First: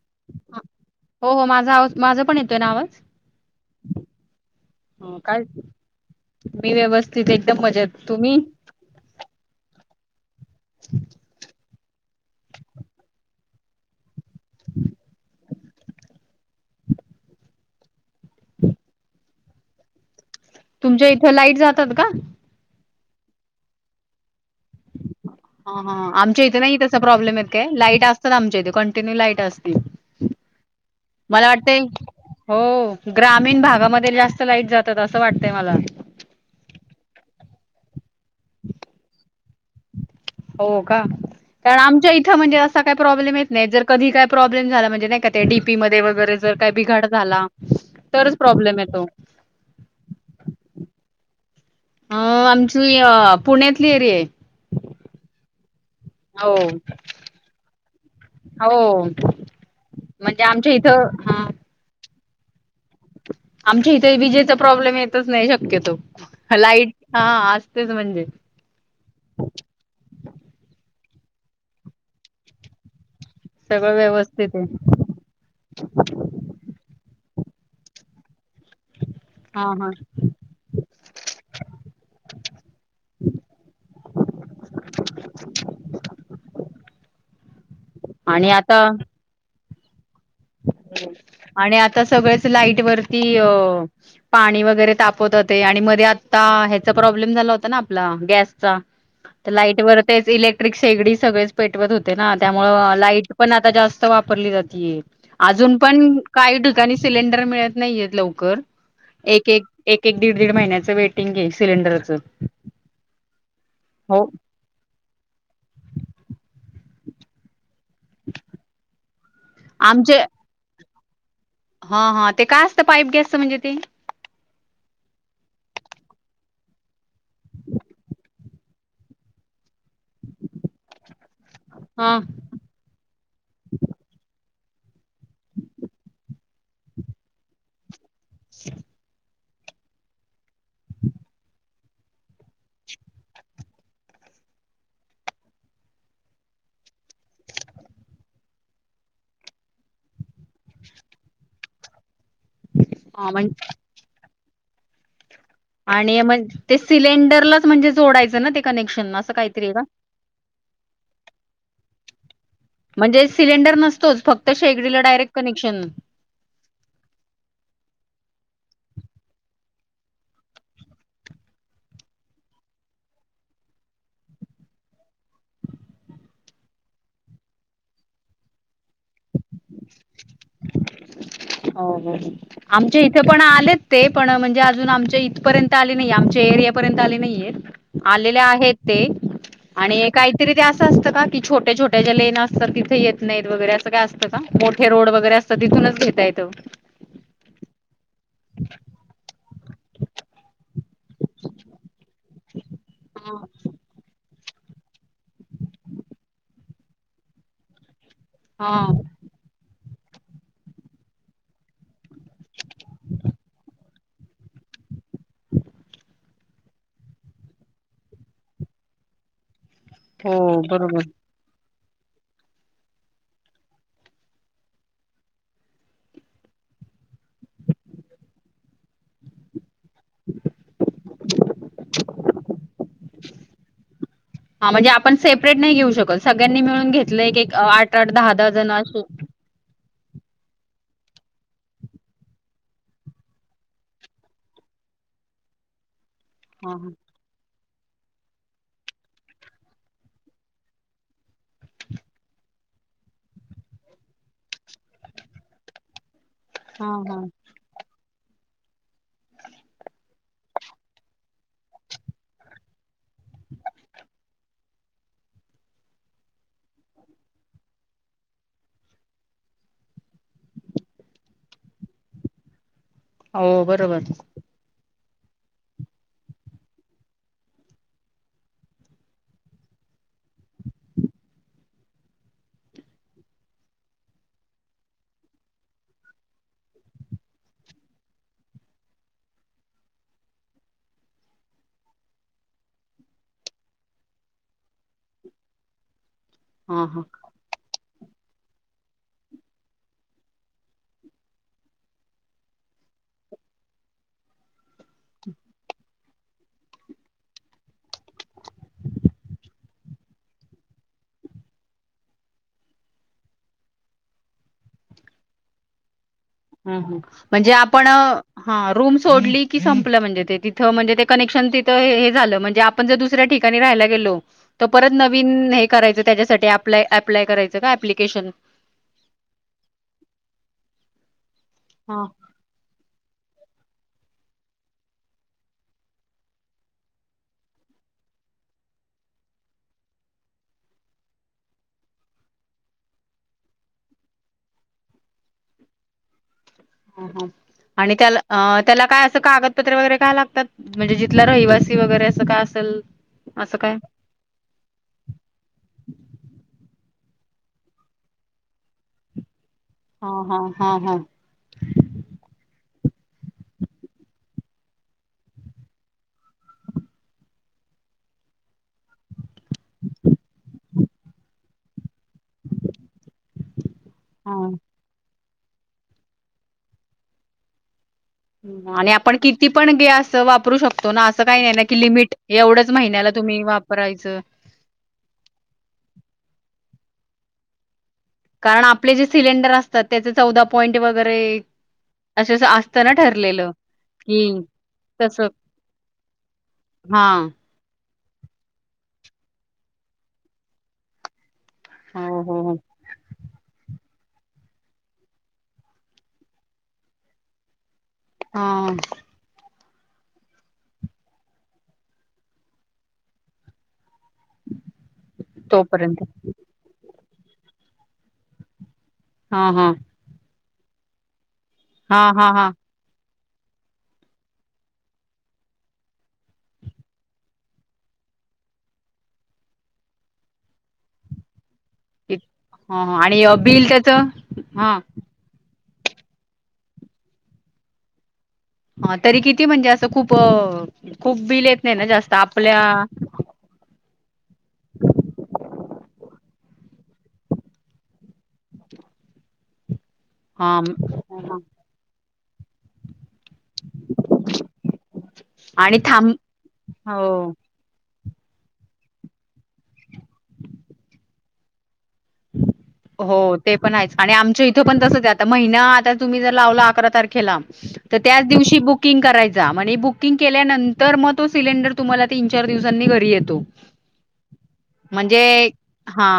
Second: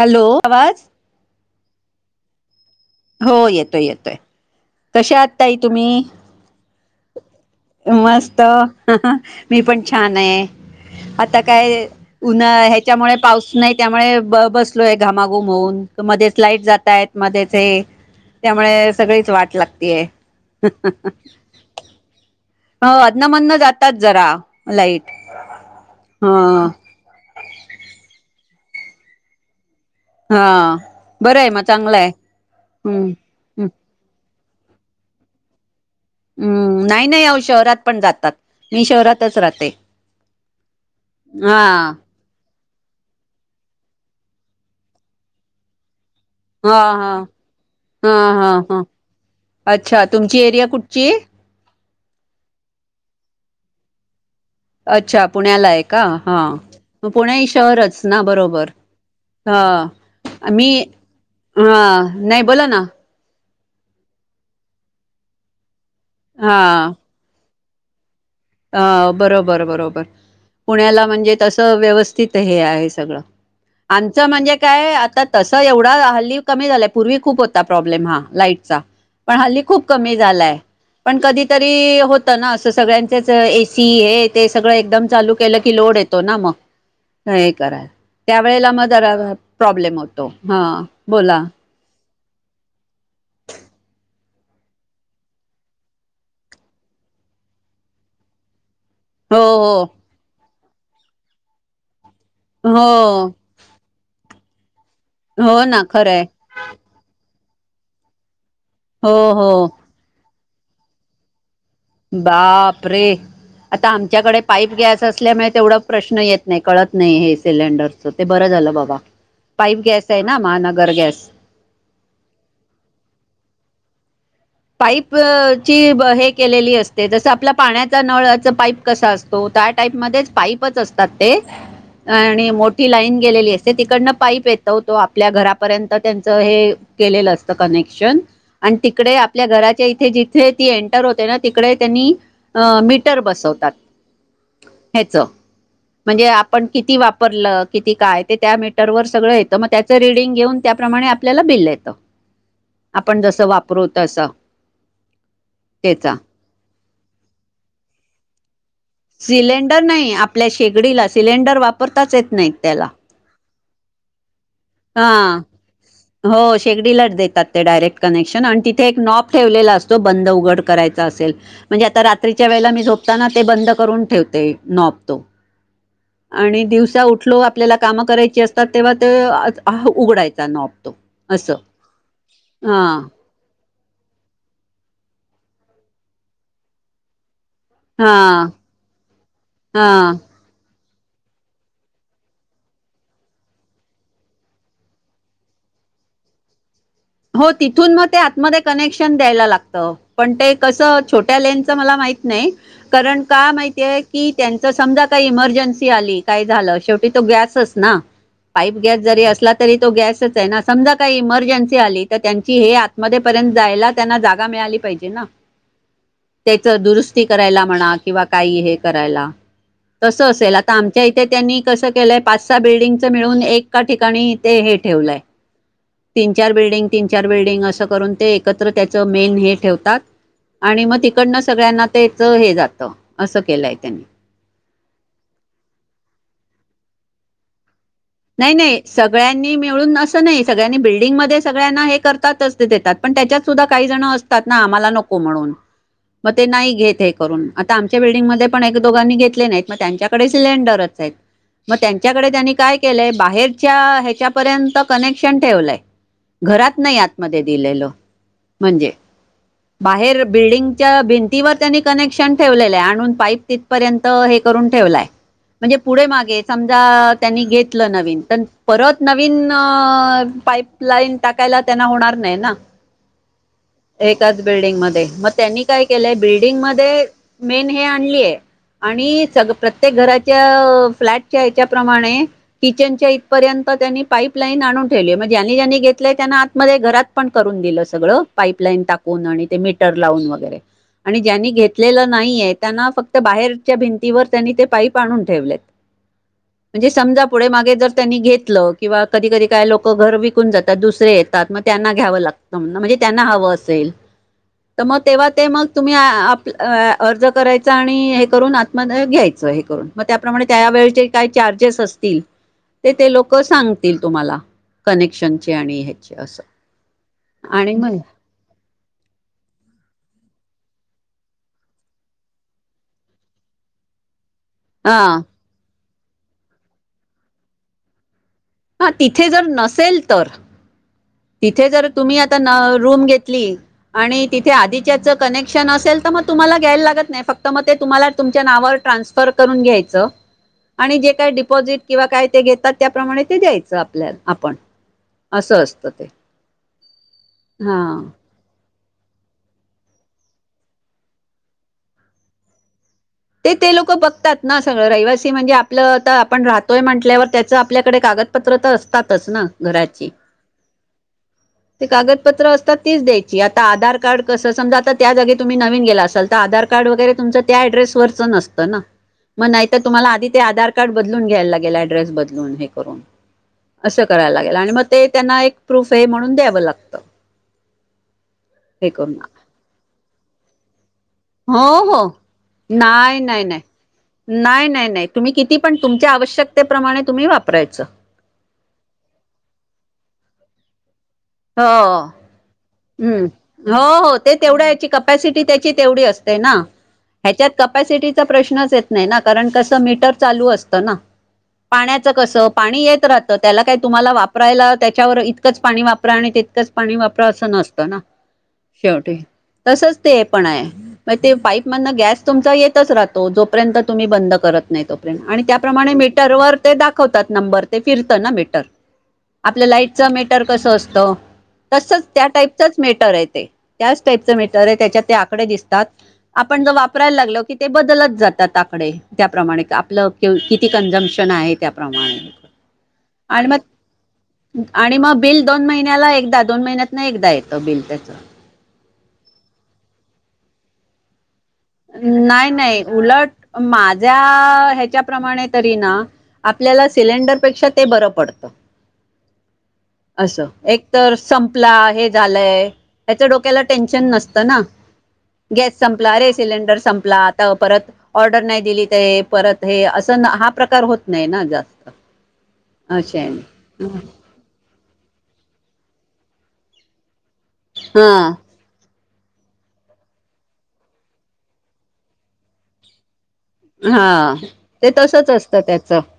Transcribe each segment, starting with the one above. Hello आवाज. हो हो माझा आवाज, माझं पण येतोय ना आवाज? हो येतोय येतोय. ह कश्या आहात काय? ताई तुम्ही मी व्यवस्थित एकदम मजेत तुम्ही मस्त. मी पण छान आहे, आता काय उन्हा ह्याच्यामुळे पाऊस नाही. त्यामुळे ब-बसलोय घामाघूम होऊन मध्येच लाईट जातांय मध्येच हे त्यामुळे सगळीच वाट लागतीय. तुमच्या इथं लाईट जातात का? ह आधण मदन जातात जरा लाईट ह! चा प्रॉब्लेम आहेत काय, लाईट असतात आमच्या इथे कंटिन्यू लाईट असती. हा बरं आहे मला मग वाटतय चांगलं आहे हो हम्म ग्रामीण हम्म भागामध्ये जा स्त लाईट जातात असं वाटतंय मला. हू नाही नाही अहो शहरात पण जातात, मी शहरातच राहते. हो का हा कारण आमच्या इथं म्हणजे अ सा काय प्रॉब्लेम येत नाही, जर कधी काय प्रॉब्लेम झाला म्हणजे नाही का ते डीपीमध्ये वैगेरे. जर काही हा बिघाड हा झाला हा तरच हा प्रॉब्लेम हा येतो. अच्छा तुमची एरिया कुठची? अ आमची पुण्यातली एरिया आहे. अच्छा पुण्याला आहे का, हो हा पुणे ही शहरच ना बरोबर. हो म्हणजे हा मी आमच्या इथं हा नाही बोला नां. आमच्या इथे विजेचा प्रॉब्लेम येतच नाही शक्यतो लाईट हां. हा असतेच म्हणजे. अ बरोबर बरोबर पुण्याला म्हणजे तसं व्यवस्थित हे आहे सगळं. सगळं आमचं व्यवस्थित म्हणजे आहे काय आता. तस एवढा हल्ली कमी झालाय पूर्वी खूप होता प्रॉब्लेम हा लाईटचा. पण हल्ली हा खूप हा कमी झालाय, पण कधीतरी होत ना अस सगळ्यां तेच ए सी हे ते सगळं एकदम चालू केलं की लोड येतो ना म. हे करा त्या आणि वेळेला मग आता जरा प्रॉब्लेम होतो हा बोला. आणि आता सगळे. लाईट वरती अ. पाणी वगैरे तापवत होते आणि मध्ये आत्ता ह्याचा प्रॉब्लेम झाला होता ना आपला गॅसचा. हो तर लाईट वर तेच इलेक्ट्रिक शेगडी सगळेच पेटवत होते ना हो त्यामुळ हो लाईट पण आता जा वापरली जाती ये हो अजून ना पण खरंय काही ठिकाणी सिलेंडर मिळत नाहीयेत लवकर. हो हो एक-एक एक दीड दीड महिन्याचं वेटिंग हे सिलेंडर बाप रे! आता हो आमच्याकडे पाईप गॅस असल्यामुळे, तेवढा प्रश्न येत नही, कळत नही हे सिलेंडर ते बरं झालं बाबा, पाईप गॅस ये ना, महानगर गॅस हं हं, ते काय असतं, पाईप गॅसच म्हणजे ते? पाईप ची, हे केलेली असते, जसं आपल्या पाण्याचा नळाच पाईप कसा असतो, त्या टाईप मध्ये पाईपच असतात ते, हा आणि मो ठी लाईन गेलेली असते, तिकडनं पाईप येतो, तो आपल्या घरापर्यंत, त्यांचं हे केलेलं असत कनेक्शन, अन तिकडे आ पल्या घराच्या इथे, जिथे ती एंटर होते ना, तिकडे त्यांनी, अ मीटर बसवतात ह्याच. म्हणजे आपण किती वापरलं, किती काय, ते त्या मीटरवरर सगळं येतं, मग त्या त रीडिंग घेऊन, त्याप्रमाणे आपल्याला बिल येतं. आपण, हा जसं म्हण वापरू तसं. त्याचा आणि म, ते सिलेंडरलाच, म्हणजे जोडायचं ना ते, कनेक्शन? असं काहीतरी आहे का सिलेंडर नही, आपल्या शेगडीला, सिलेंडर वापरताच येत नही त्याला. म्हणजे सिलेंडर नसतोच, फक्त शेगडीला डायरेक्ट हा कनेक्शन. हो शेगडीलाच देतात, ते डायरेक्ट कनेक्शन, अन तिथे एक नॉब ठेवलेला असतो, बंद-उघड करायचा असेल म्हणजे आता रात्रीच्या वेळेला, मी झोपताना, ते बंद करून ठेवते, नाॅब तो. आणि दिवसा उठलो, आपल्याला कामं करायची असतात, तेव्हा तो हह उघडायचा नाॅब तो, असं, हो हो आमच्या अं. इथे पण आलेत ते पण, म्हणजे अजून आमच्या इथपर्यंत आले नही, आमच्या एरियापर्यंत आले नहीये. हा आलेले आहेत ते, हा आणि काय तरी ते अस असतं का, छोट्या-छोट्या ज्या लेन असता, तिथ येत नाहीत वगैरे, असं काय अस तं का? मोठे रोड वगैरे असतात, तिथूनच घेता येतं? हो तिथून म ते, आतमध्ये कनेक्शन द्यायला लागत, पण ते कसं, छोट्या लेनचं मला माहि त नही, कारण का माहितीये? की त्यांच समजा काही इमर्जन्सी आली, काय झालं, शेवटी तो गॅसच ना? पाईप हा. गॅस जरी असला तरी, तो गॅसच ये ना, समजा काही इमर्जन्सी आली, तर त्यांची हे आतमध्ये पर्यंत जायला, त्यांना जागा मिळाली पाहिजे ना? त्याच दुरुस्ती करायला म्हणा, किंवा काही हे करायला तसं असेल, हो आता बरोबर. आमच्या इथे त्यांनी कसं केलंय, पाच सहा बिल्डिंगच मिळून, एका ठिकाणी ते, हे ठेवलंय तीन चार बिल्डिंग, तीन चार बिल्डिंग, असं करून, ते एकत्र त्याचं मेन हे ठेवतात. आणि म तिकडनं सगळ्यांना, तेच हे जातं, असं केलंय त्यांनी. हां, म्हणजे आपण सेपरेट नही घेऊ शकत, सगळ्यांनी मिळून घेतलं, एक आठ आठ दहा दहा नही- जण नही असे. सगळ्यां नी, मिळून अस नही, सगळ्यांनी बिल्डिंग मध्ये सगळ्यांना हे करतातच, देतात पण त्याच्यात सुद्धा काही जण अस तात ना, आम्हाला नको म्हणून, म ते नाही हा हा घेत हे करुन, आता आमच्या बिल्डिंगमध्ये, पण एक दोघांनी घेतले नाहीत, मग त्यांच्याकडे सिलेंडरच येत. म त्यांच्याकडे, त्यांनी काय केलंय, बाहेरच्या ह्याच्या पर्यंत कनेक्शन ठेवलय, घरात हा नाही हा आतमध्ये. दिलेल, म्हणजे बाहेर बिल्डिंगच्या भिंतीवर, त्यांनी कनेक्शन ठेवलेले, आणून पाईप ति पर्यंत हे करून ठेवलाय, म्हणजे पुढे मागे समजा, त्यांनी गेत लं नवीन, पण परत नवीन, पाईपलाईन टाकायला, त्यांना होणार नाही ना? [inaudible] हो बरोबर बिल्डिंग मध्ये मग त्यांनी काय केलंय बिल्डिंग मध्ये मेन हे आणलीय आणि प्रत्येक घराच्या फ्लॅटच्या ह्याच्याप्रमाणे किचनच्या इथपर्यंत त्यांनी पाईप लाईन आणून ठेवली. म्हणज ज्यानी ज्यांनी घेतलंय त्यांना आतमध्ये घरात पण करून दिलं सगळं पाईपलाईन टाकून आणि ते मीटर लावून वगैरे आणि ज्यांनी घेतलेलं नाहीय त्यांना फक्त बाहेरच्या भिंतीवर त्यांनी ते पाईप आणून ठेवलेत. हा म्हणजे हा समजा पुढे मागे जर त्यांनी घेतलं. किंवा कधी कधी काय लोकं घर विकून जातात दुसर येतात मग त्यांना घ्यावं लागतं म्हणजे त्यांना हवं असेल. तर मग तेव्हा ते मग तुम्ही आप अर्ज करायचा आणि हे करून म घ्यायचं हे करून मग त्याप्रमाणे त्यावेेळेचे काही चार्जेस असतील ते ते लोक सांगतील तुम्हाला कनेक्शनचे आणि हे हम् हम म्हणजे आपण हा रूम सोडली की संपलं. म्हणजे ते तिथं म्हणजे ते कनेक्शन तिथं हे झालं म्हणजे आप ण जर दुसऱ्या ठिकाणी राहायला गेलो त परत हा नवीन हे करायचं त्याच्यासाठी अप्लाय अप्लाय करायचं का प्लिकेशन? हा तिथे जर नसेल तर तिथे जर हा तुम्ही आता रूम घेतली आणि तिथे आधीच्याच कनेक्शन असेल तर मग तुम्हाला घ्यायला लागत नाही. फक्त मग ते तुम्हाला तुमच्या नावावर ट्रान्स र करून घ्यायचं. आणि जे काय डिपॉझिट किंवा काय ते घेतात त्याप्रमाणे ते द्यायचं आपल्याला आपण. असं असतं ते. हा हा आणि त्याला अ त्याला काय असं कागदपत्रे वगैरे काय लागतात? म्हणजे जिथला रहिवासी वगैरे असं काय असेल? ते असं ते काय लोक बघतात. ना सगळं रहिवासी म्हणजे आपलं आता आपण राहतोय म्हटल्यावर त्याचं आपल्याकडे कागदपत्र तर असतातच ना. हा घराची. हा हा हा ते कागदपत्र असतात तीच द्यायची. आता आधार कार्ड कसं समजा आता त्या जागी तुम्ही नवीन गेला असाल तर आधार कार्ड वगरे अड्रेसरच नसत ना. मग नाही तर तुम्हाला आधी ते आधार कार्ड बदलून घ्यायला लागेल ऍड्रेस बदलून हे करून. असं करायला लागेल आणि मग ते त्यांना एक प्रूफ आहे म्हणून द्यावं लागत. आणि आपण किती पण गॅस वापरू शकतो तो ना असं काही नाही ना हो की हो लिमिट एवढ्याच महिन्याला नाही तुम्ही नाही नाही वापरायचं? नाही नाही नाही तुम्ही किती पण तुमच्या आवश्यकतेप्रमाणे तुम्ही वापरायचं. कारण आपले जे सिलेंडर असतात त्याचे चौदा पॉईंट वगैरे हो [unintelligible] असतना. हम्म हो हो ते तेवढ्या याची तस कपॅसिटी त्याची तेवढी असते ना. हा ह्याच्यात कपसिटीचा प्रश्नच येत नाही ना. कारण कसं मीटर चालू असतं ना. पाण्याचं हो हो कसं हो पाणी येत राहतं. त्याला काय तुम्हाला वापरायला त्याच्यावर इतकंच पाणी वापर वापरा आणि तितकंच पाणी वापर असं नसतं ना हा शेवटी. तसंच ते पण आहे. मग ते पाईप मदन गॅस तुमचा येतच राहत जोपर्यंत तुम्ही बंद करत नाही तोपर्यंत. आणि त्याप्रमाणे तोपर्यंत मीटरवरा दाखवतात नंबर, ते फिरत ना मी, हा आपल्या हा लाईटच मीटर कसं असत? हा तसच त्या हा हा टाईपचंच मेटर आहे ते, त्याच टाईपचं मीटर आहे त्याच्यात ते आकडे दिसतात. आपण जो वापरायला लागलो की, ते बदलत जातात आकडे त्याप्रमाणे, आपलं किती कन्झम्पशन आहे त्या प्रमाणे हा हा आणि मग, बिल त्याच हा आणि मग बिल दोन महिन्याला एकदा, दोन महिन्यात ना एकदा येतं बिल त्याचं. ह तरी किती म्हणजे असं? खूप खूप बिल येत नाही ना जास्त नाही आपल्या नाही, उलट माझ्या ह्याच्याप्रमाणे तरी ना आपल्याला सिलेंडरपेक्षा ते बरं पडतं. असं हा एक तर सं पला हे झालाय, त्याच्या डोक्याला टेनशन नसत ना आणि गॅस थांब संपला रे? सिलेंडर संपला हो आता परत ऑर्डर नाही दिलीत आहे, परत हे असं हा प्रकार होत नाही ना जास्त. [inaudible] हो ते आहे पण आहेच आणि आमच्या इथ तो पणं तसच हाय आता, महिना आला तुम्ही जर लावला अकरा तारखेला, तर त्या हा दिवशी बुक बुकिंग करायचा म्हनी, बुकिंग केल्यानंतर मग तो सिलेंडर तुम्हाला तीन चार दिवसांनी घरी येतो. हा ते तसच म्हणजे असतं त्याच हा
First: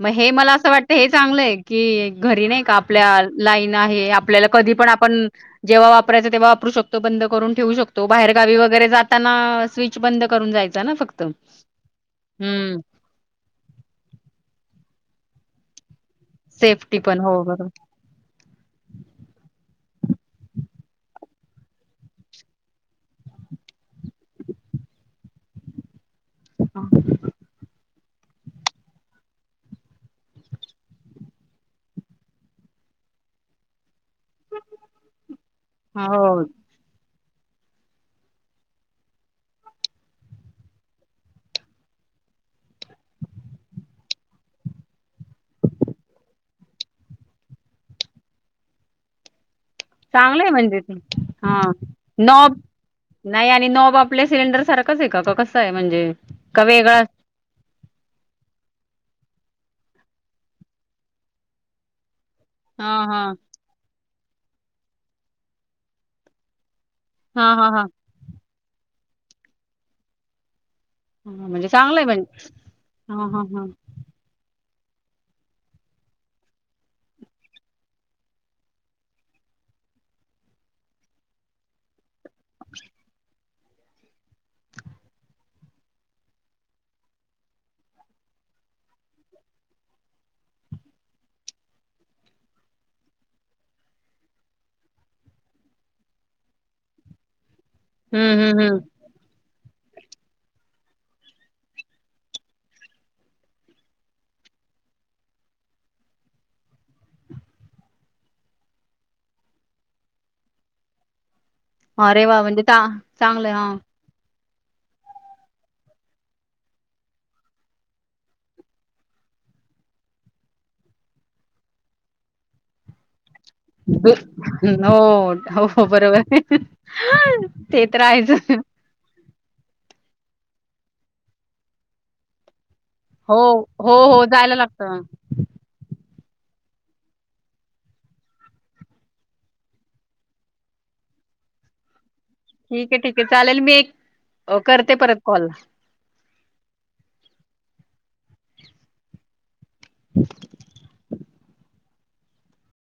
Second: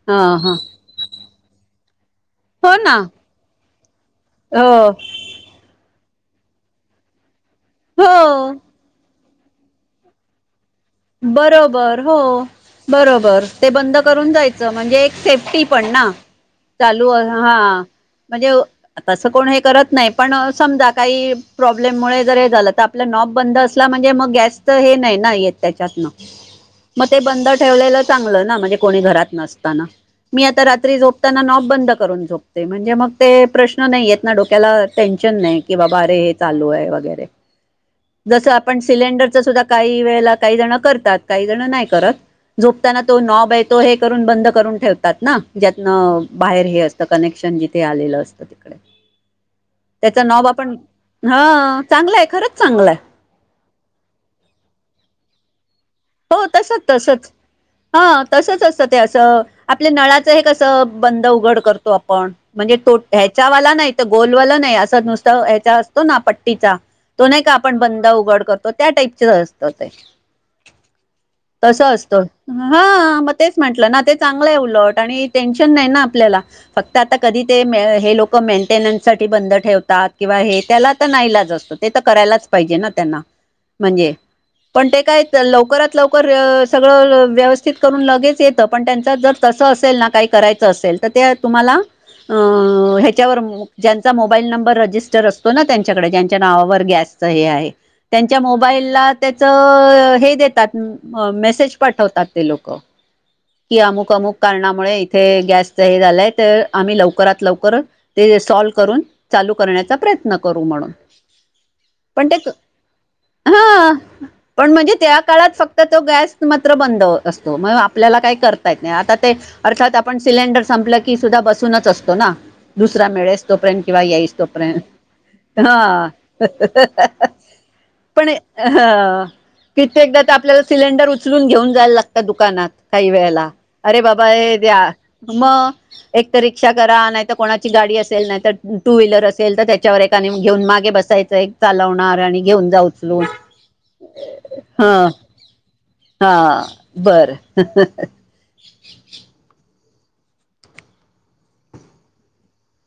मग हे मला हा अस वाटत हे चांगलंय, की घरी नाही का हो ना आपल्या लाईन आहे, आपल्याला कधी पण हो आपण जेव्हा वापरायचं तेवा वापरू शकतो बंद करून ठेऊ शकतो, बाहेर हो गावी वगैर जात त्यांना स्विच बंद करून जायचं ना फक्त. बरोबर हो. हम्म बरोबर. ते बंद करून जायचं म्हणजे एक सेफ्टी पण ना, सेफ्टी चालू पण हो हा. म्हणजे असं कोण हे करत नाही, पण समजा काही प्रॉब्लेममुळे जर हे झालं, तर आपला नॉब बंद असला म्हणजे मग गॅस च हे नाही ना येत त्याच्यात न, बरोबर मग ते बंद ठेवलेलं चांगलं ना म्हणजे कोणी घरात नसताना. मी आता रात्री झोपताना नॉब बंद करून झोपते म्हणजे मग ते प्रश्न नाही येत ना, डोक्याला टेन्शन नाही की, बाबा अरे हे हो चालू हाय वगैरे. जस आपण सिलेंडरच सुद्धा काही वेळेला काही जण करतात, काही जण नाही करत. झोपताना तो नॉब हाय तो, हे करून बंद करून ठेवतात ना, ज्यातन बाहेर हे असत कनेक्शन जिथे आलेलं असतं तिकडे. त्याचा चांगलं नॉब आहे आपण, म्हणजे ते हा चांगला हाय, नॉब खरंच चांगलं हाय. नाही आणि नॉब आपल्या सिलेंडर सारखंच आहे का? का कसं आहे म्हणजे? हो का तसच वेगळा तसच. हा तसंच असतं ते असं. आपल्या नळाचं हे कसं बंद उघड करतो आपण. म्हणजे हा तो हा ह्याच्यावाला नाही, तो गोलवाला नाही असं नुसत ह्याचा असतो ना पट्टीचा तो नाही का? हा हा आपण हा बंद उघड करतो, त्या टाईपच असत ते. हा, म्हणजे तस चांगलंय असतं. म्हणजे हा ह मग ह तेच ह म्हंटलं ना, तेच चांगलंय उलट आणि टेन्शन नाही ना आपल्याला. फक्त आता कधी ते मे हे लोक मेंटेनन्स साठी बंद ठेवतात किंवा हे त्याला आता नाईलाज असतो. ते तर करायलाच पाहिजे ना त्यांना म्हणजे पण ते काय लवकरात लवकर सगळं व्यवस्थित करून लगेच येतं, पण त्यांचं जर तसं असेल ना, काही करायचं असेल तर त्या तुम्हाला अ ह्याच्यावर मो ज्यांचा मोबाईल नंबर रजिस्टर असतो ना, त्यांच्याकडे ज्यांच्या नावावर गॅस चा हे आहे, हम्म त्यांच्या हम्म हम्म मोबाईलला त्याच हे देतात. मेसेज पाठवतात ते लोक. कि अमुक, अमुल, कारणामुळे इथे गॅसच हे झालाय, तर आम्ही लवकरात लवकर ते सॉल्व करून, चालू करण्याचा प्रयत्न करू म्हाणून. अरे पण ते, वा म्हणजे चांगलंय हा ही. पण म्हणजे त्या काळात फक्त आता तो गॅस मात्र बंद असतो. मग आपल्याला काही करता येत नाहीत. आता ते अर्थात आपण सिलेंडर संपलं की सुद्धा बसूनच असतो ना. दुसरा मेळेस तोपर्यंत किंवा येईस तोपर्यंत. हो हो हा. बरोबर आहे ते तर पण, आहेच ह. कित्येकदा तर आपल्याला सिलेंडर उचलून घेऊन जायला लागतं दुकानात. काही हो वेळेला, हो अरे हो बाबा जायला हे ज्या. लागतं मग एक तर रिक्षा करा, नाहीतर कोणाची गाडी असेल नाही तर टू व्हीलर असेल कर, त्याच्यावर एकाने घेऊन मागे बसायचं. एक चालवणार आणि घेऊन जा ठीक आहे ठीक उचलून आहे चा केल, मी एक हा करते परत कॉल. हा बरं हा हा हा. [inaudible]